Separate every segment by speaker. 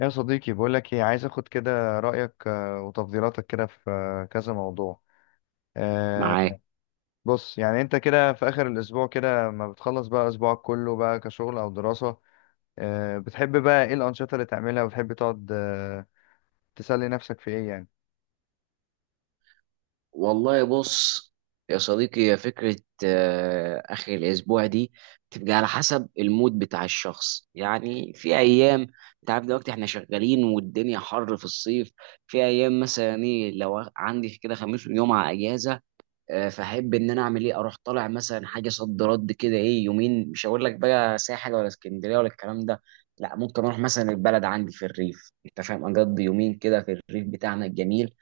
Speaker 1: يا صديقي، بقولك ايه، عايز اخد كده رأيك، وتفضيلاتك كده في كذا موضوع. آه،
Speaker 2: معاك.
Speaker 1: بص، يعني انت كده في اخر الاسبوع كده ما بتخلص بقى اسبوعك كله بقى كشغل او دراسة. بتحب بقى ايه الانشطة اللي تعملها، وبتحب تقعد تسلي نفسك في ايه يعني؟
Speaker 2: والله بص يا صديقي، هي فكرة آخر الأسبوع دي بتبقى على حسب المود بتاع الشخص. يعني في أيام، أنت عارف دلوقتي إحنا شغالين والدنيا حر في الصيف. في أيام مثلا إيه، لو عندي كده خميس وجمعة أجازة، فأحب إن أنا أعمل إيه، أروح طالع مثلا حاجة صد رد كده، إيه، يومين. مش هقول لك بقى ساحل ولا اسكندرية ولا الكلام ده، لا، ممكن أروح مثلا البلد عندي في الريف، أنت فاهم، أقضي يومين كده في الريف بتاعنا الجميل.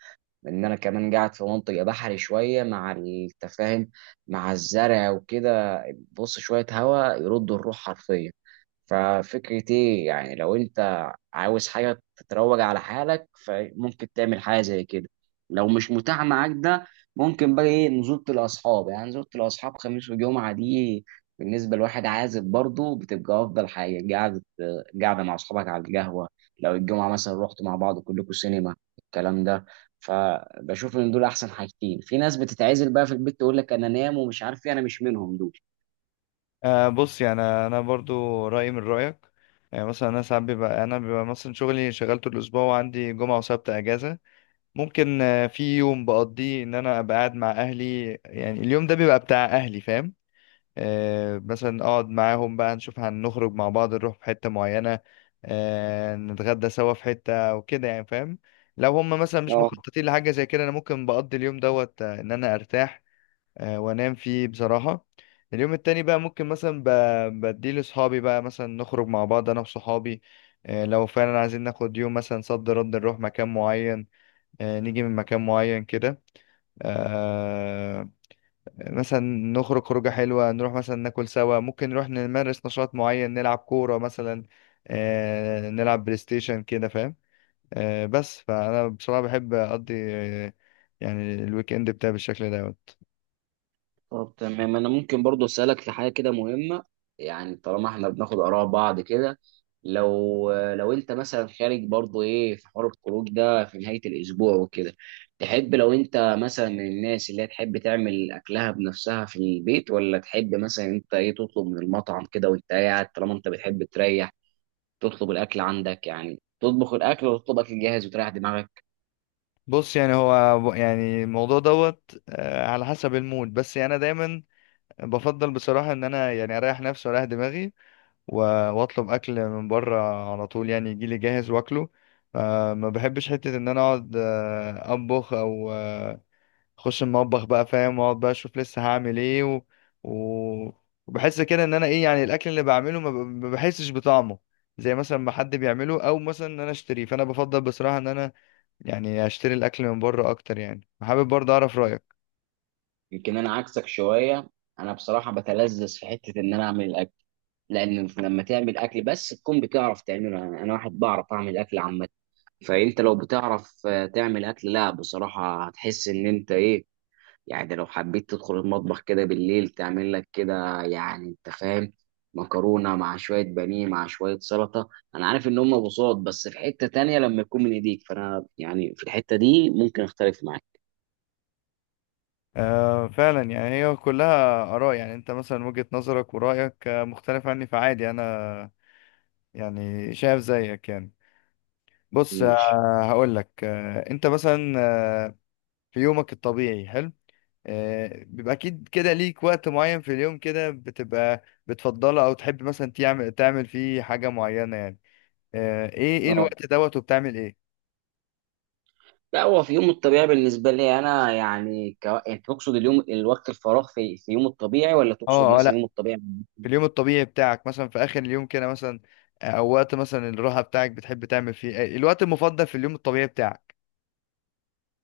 Speaker 2: لان انا كمان قاعد في منطقه بحري شويه، مع التفاهم مع الزرع وكده. بص، شويه هواء يردوا الروح حرفيا. ففكرة ايه، يعني لو انت عاوز حاجة تتروج على حالك، فممكن تعمل حاجة زي كده. لو مش متاح معاك ده، ممكن بقى ايه، نزولة الأصحاب. يعني نزولة الأصحاب خميس وجمعة دي، بالنسبة لواحد عازب برضه بتبقى أفضل حاجة. قعدة قاعدة مع أصحابك على القهوة، لو الجمعة مثلا رحتوا مع بعض كلكم سينما، الكلام ده. فبشوف ان دول احسن حاجتين. في ناس بتتعزل بقى في البيت تقول لك انا نام ومش عارف ايه، انا مش منهم دول.
Speaker 1: بص، يعني انا برضو رأيي من رأيك. يعني مثلا انا ساعات بيبقى مثلا شغلي، شغلته الاسبوع وعندي جمعة وسبت اجازة. ممكن في يوم بقضيه ان انا ابقى قاعد مع اهلي، يعني اليوم ده بيبقى بتاع اهلي، فاهم. مثلا اقعد معاهم بقى نشوف هنخرج مع بعض، نروح في حتة معينة، نتغدى سوا في حتة وكده يعني، فاهم. لو هم مثلا مش
Speaker 2: اه.
Speaker 1: مخططين لحاجة زي كده، انا ممكن بقضي اليوم دوت ان انا ارتاح وانام فيه بصراحة. اليوم التاني بقى ممكن مثلا بديه لاصحابي، بقى مثلا نخرج مع بعض انا وصحابي، لو فعلا عايزين ناخد يوم مثلا صد رد نروح مكان معين، نيجي من مكان معين كده، آه، مثلا نخرج خروجة حلوة، نروح مثلا ناكل سوا، ممكن نروح نمارس نشاط معين، نلعب كورة مثلا، نلعب بلاي ستيشن كده فاهم. بس فأنا بصراحة بحب أقضي يعني الويك إند بتاعي بالشكل دوت.
Speaker 2: طب تمام، انا ممكن برضو اسالك في حاجه كده مهمه، يعني طالما احنا بناخد اراء بعض كده. لو انت مثلا خارج برضو ايه في حوار الخروج ده في نهايه الاسبوع وكده، تحب لو انت مثلا من الناس اللي هي تحب تعمل اكلها بنفسها في البيت، ولا تحب مثلا انت ايه تطلب من المطعم كده وانت قاعد؟ طالما انت بتحب تريح، تطلب الاكل عندك. يعني تطبخ الاكل، وتطلب اكل جاهز وتريح دماغك.
Speaker 1: بص، يعني هو يعني الموضوع دوت على حسب المود. بس يعني أنا دايما بفضل بصراحة إن أنا يعني أريح نفسي وأريح دماغي، وأطلب أكل من بره على طول، يعني يجيلي جاهز وأكله. ما بحبش حتة إن أنا أقعد أطبخ أو اخش المطبخ بقى، فاهم، واقعد بقى اشوف لسه هعمل ايه و... وبحس كده ان انا ايه، يعني الاكل اللي بعمله ما بحسش بطعمه زي مثلا ما حد بيعمله، او مثلا ان انا اشتريه. فانا بفضل بصراحة ان انا يعني اشتري الاكل من بره اكتر. يعني حابب برضه اعرف رايك.
Speaker 2: يمكن انا عكسك شويه. انا بصراحه بتلذذ في حته ان انا اعمل الاكل. لان لما تعمل اكل بس تكون بتعرف تعمله، يعني انا واحد بعرف اعمل اكل عامه. فانت لو بتعرف تعمل اكل، لا بصراحه هتحس ان انت ايه، يعني ده لو حبيت تدخل المطبخ كده بالليل، تعمل لك كده، يعني انت فاهم، مكرونه مع شويه بانيه مع شويه سلطه. انا عارف ان هم بساط، بس في حته تانية لما يكون من ايديك، فانا يعني في الحته دي ممكن اختلف معاك.
Speaker 1: فعلا، يعني هي كلها اراء، يعني انت مثلا وجهة نظرك ورايك مختلف عني فعادي، انا يعني شايف زيك يعني. بص،
Speaker 2: ماشي.
Speaker 1: هقول لك، انت مثلا آه في يومك الطبيعي حلو، بيبقى اكيد كده ليك وقت معين في اليوم كده بتبقى بتفضله، او تحب مثلا تعمل فيه حاجة معينة يعني، ايه
Speaker 2: اه،
Speaker 1: الوقت دوت وبتعمل ايه؟
Speaker 2: لا، هو في يوم الطبيعي بالنسبه لي انا يعني ك... يعني تقصد اليوم الوقت الفراغ في... في يوم الطبيعي، ولا تقصد
Speaker 1: اه اه،
Speaker 2: مثلا
Speaker 1: لا،
Speaker 2: يوم الطبيعي؟
Speaker 1: في اليوم الطبيعي بتاعك مثلا في اخر اليوم كده مثلا، او وقت مثلا الراحة بتاعك بتحب تعمل فيه إيه؟ الوقت المفضل في اليوم الطبيعي بتاعك.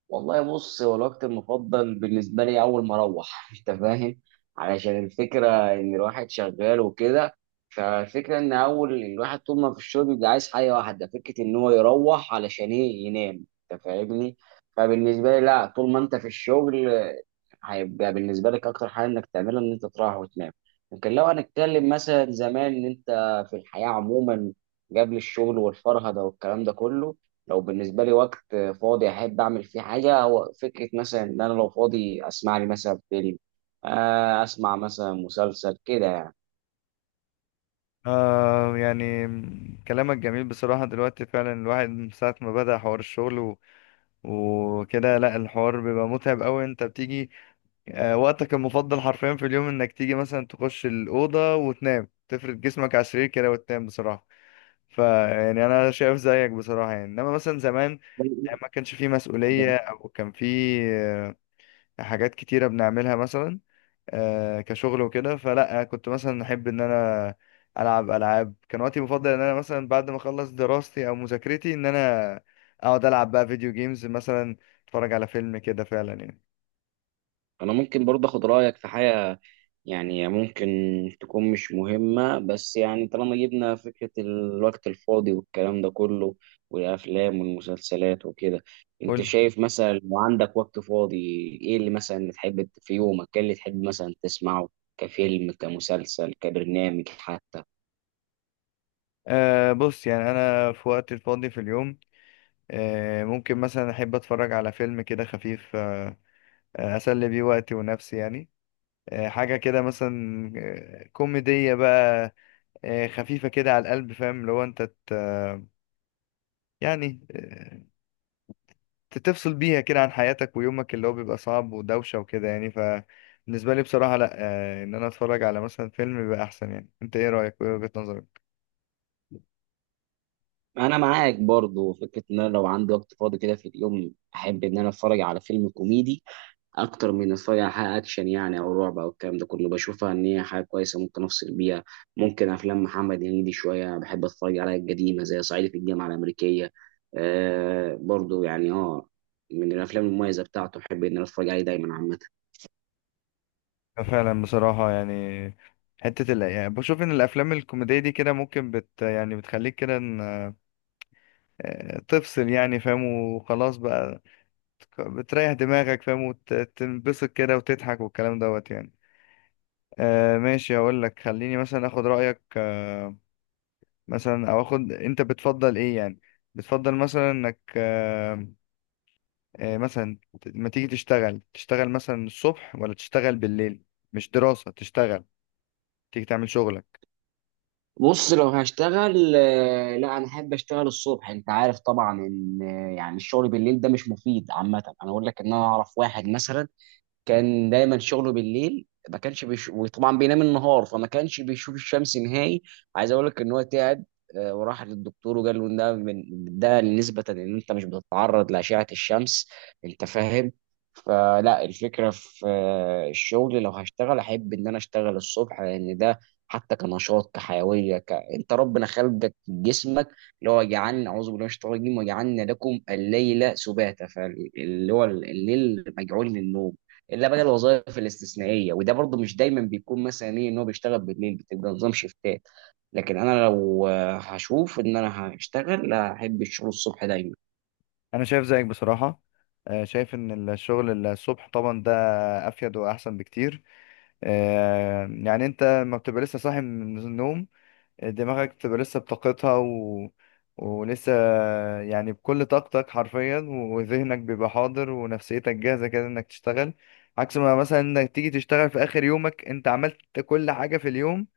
Speaker 2: والله بص، هو الوقت المفضل بالنسبة لي أول ما أروح، أنت فاهم، علشان الفكرة إن الواحد شغال وكده. فالفكرة إن أول الواحد طول ما في الشغل بيبقى عايز حاجة واحدة، فكرة إن هو يروح علشان إيه، ينام، أنت فاهمني. فبالنسبة لي، لا، طول ما أنت في الشغل، هيبقى بالنسبة لك أكتر حاجة إنك تعملها، إن أنت تروح وتنام. لكن لو هنتكلم مثلا زمان، إن أنت في الحياة عموما، قبل الشغل والفرهدة والكلام ده كله، لو بالنسبه لي وقت فاضي احب اعمل فيه حاجه، هو فكره مثلا ان انا لو فاضي اسمع لي مثلا فيلم، اسمع مثلا مسلسل كده
Speaker 1: يعني كلامك جميل بصراحة. دلوقتي فعلا الواحد من ساعة ما بدأ حوار الشغل وكده، لا، الحوار بيبقى متعب أوي. أنت بتيجي وقتك المفضل حرفيا في اليوم انك تيجي مثلا تخش الأوضة وتنام، تفرد جسمك على السرير كده وتنام بصراحة. فيعني انا شايف زيك بصراحة. يعني انما مثلا زمان
Speaker 2: يعني.
Speaker 1: ما كانش فيه مسؤولية، او كان فيه حاجات كتيرة بنعملها مثلا كشغل وكده، فلا كنت مثلا احب ان انا العب العاب. كان وقتي المفضل ان انا مثلا بعد ما اخلص دراستي او مذاكرتي ان انا اقعد العب بقى فيديو جيمز مثلا، اتفرج على فيلم كده فعلا يعني.
Speaker 2: انا ممكن برضه اخد رايك في حاجه، يعني ممكن تكون مش مهمه، بس يعني طالما جبنا فكره الوقت الفاضي والكلام ده كله، والافلام والمسلسلات وكده، انت
Speaker 1: قول.
Speaker 2: شايف مثلا لو عندك وقت فاضي، ايه اللي مثلا تحب في يومك، ايه اللي تحب مثلا تسمعه، كفيلم كمسلسل كبرنامج حتى؟
Speaker 1: بص، يعني أنا في وقت الفاضي في اليوم ممكن مثلا أحب أتفرج على فيلم كده خفيف، أه آه، أسلي بيه وقتي ونفسي يعني. حاجة كده مثلا كوميدية بقى، خفيفة كده على القلب، فاهم، لو أنت يعني تفصل بيها كده عن حياتك ويومك اللي هو بيبقى صعب ودوشة وكده يعني. فبالنسبة لي بصراحة لأ، إن أنا أتفرج على مثلا فيلم بيبقى أحسن. يعني أنت إيه رأيك وإيه وجهة نظرك؟
Speaker 2: انا معاك برضه فكره ان انا لو عندي وقت فاضي كده في اليوم، احب ان انا اتفرج على فيلم كوميدي اكتر من اتفرج على حلقه اكشن يعني، او رعب او الكلام ده كله. بشوفها ان هي حاجه كويسه ممكن افصل بيها. ممكن افلام محمد هنيدي شويه بحب اتفرج عليها، القديمه زي صعيدي في الجامعه الامريكيه. آه برضو يعني اه، من الافلام المميزه بتاعته، احب ان انا اتفرج عليه دايما عامه.
Speaker 1: فعلا بصراحة يعني يعني بشوف ان الافلام الكوميدية دي كده ممكن يعني بتخليك كده إن... آه، تفصل يعني، فاهم، وخلاص بقى بتريح دماغك، فاهم، وتنبسط كده وتضحك والكلام دوت يعني. ماشي، اقول لك خليني مثلا اخد رأيك مثلا، او اخد انت بتفضل ايه يعني، بتفضل مثلا انك مثلا لما تيجي تشتغل، تشتغل مثلا الصبح ولا تشتغل بالليل؟ مش دراسة، تشتغل، تيجي تعمل شغلك.
Speaker 2: بص، لو هشتغل لا انا احب اشتغل الصبح. انت عارف طبعا ان يعني الشغل بالليل ده مش مفيد عامه. انا اقول لك ان انا اعرف واحد مثلا كان دايما شغله بالليل، ما كانش بيش... وطبعا بينام النهار، فما كانش بيشوف الشمس نهائي. عايز اقول لك ان هو تعب، وراح للدكتور، وقال له إن ده من، ده نسبة ان انت مش بتتعرض لأشعة الشمس، انت فاهم. فلا، الفكرة في الشغل، لو هشتغل احب ان انا اشتغل الصبح. لان ده حتى كنشاط كحيوية ك... انت ربنا خلقك جسمك اللي هو، جعلنا، اعوذ بالله من الشيطان الرجيم، وجعلنا لكم الليل سباتا، فاللي هو الليل مجعول للنوم، الا بقى الوظائف الاستثنائيه. وده برضه مش دايما بيكون مثلا ايه، ان هو بيشتغل بالليل بتبقى نظام شيفتات. لكن انا لو هشوف ان انا هشتغل، لا احب الشغل الصبح دايما.
Speaker 1: انا شايف زيك بصراحه، شايف ان الشغل الصبح طبعا ده افيد واحسن بكتير. يعني انت ما بتبقى لسه صاحي من النوم، دماغك بتبقى لسه بطاقتها، ولسه يعني بكل طاقتك حرفيا، وذهنك بيبقى حاضر ونفسيتك جاهزه كده انك تشتغل. عكس ما مثلا انك تيجي تشتغل في اخر يومك، انت عملت كل حاجه في اليوم،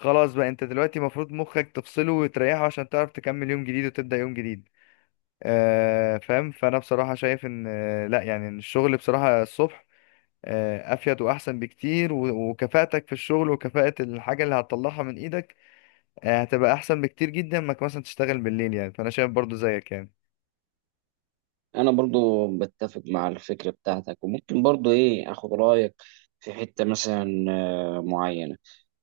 Speaker 1: خلاص بقى انت دلوقتي المفروض مخك تفصله وتريحه عشان تعرف تكمل يوم جديد وتبدأ يوم جديد، فاهم. فانا بصراحه شايف ان لا، يعني إن الشغل بصراحه الصبح افيد واحسن بكتير، وكفاءتك في الشغل وكفاءه الحاجه اللي هتطلعها من ايدك هتبقى احسن بكتير جدا ما مثلا تشتغل بالليل. يعني فانا شايف برضو زيك يعني.
Speaker 2: انا برضو بتفق مع الفكره بتاعتك، وممكن برضو ايه اخد رايك في حته مثلا معينه.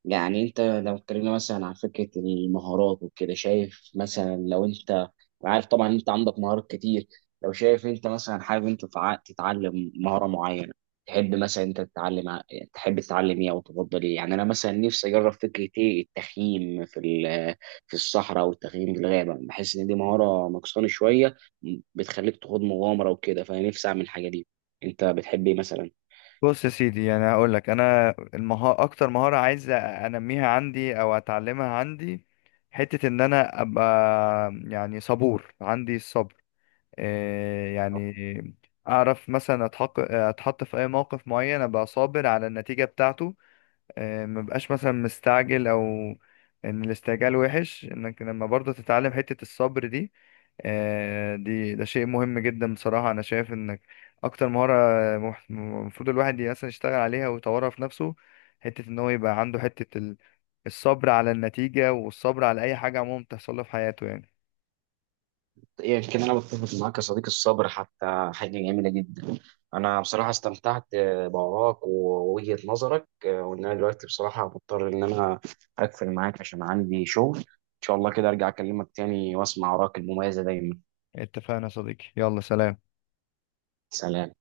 Speaker 2: يعني انت لو اتكلمنا مثلا عن فكره المهارات وكده، شايف مثلا لو انت، عارف طبعا انت عندك مهارات كتير، لو شايف انت مثلا حابب انت تتعلم مهاره معينه، تحب مثلا انت تحب تتعلم ايه او تفضل ايه؟ يعني انا مثلا نفسي اجرب فكره ايه التخييم في الصحراء، او التخييم في الغابه. بحس ان دي مهاره نقصاني شويه، بتخليك تخوض مغامره وكده، فانا نفسي اعمل الحاجه دي. انت بتحب ايه مثلا؟
Speaker 1: بص يا سيدي، يعني هقول لك انا، اكتر مهاره عايز انميها عندي او اتعلمها عندي، حته ان انا ابقى يعني صبور، عندي الصبر، يعني اعرف مثلا اتحط في اي موقف معين ابقى صابر على النتيجة بتاعته، ما بقاش مثلا مستعجل. او ان الاستعجال وحش، انك لما برضه تتعلم حتة الصبر دي، دي ده شيء مهم جدا بصراحة. انا شايف انك اكتر مهارة المفروض الواحد مثلا يشتغل عليها ويطورها في نفسه، حتة ان هو يبقى عنده الصبر على النتيجة والصبر على اي حاجة عموما بتحصل له في حياته يعني.
Speaker 2: يمكن انا بتفق معاك يا صديقي، الصبر حتى حاجه جميله جدا. انا بصراحه استمتعت بوراك ووجهه نظرك، وان انا دلوقتي بصراحه مضطر ان انا اقفل معاك عشان عندي شغل. ان شاء الله كده ارجع اكلمك تاني واسمع وراك المميزه دايما.
Speaker 1: اتفقنا يا صديقي، يلا سلام.
Speaker 2: سلام.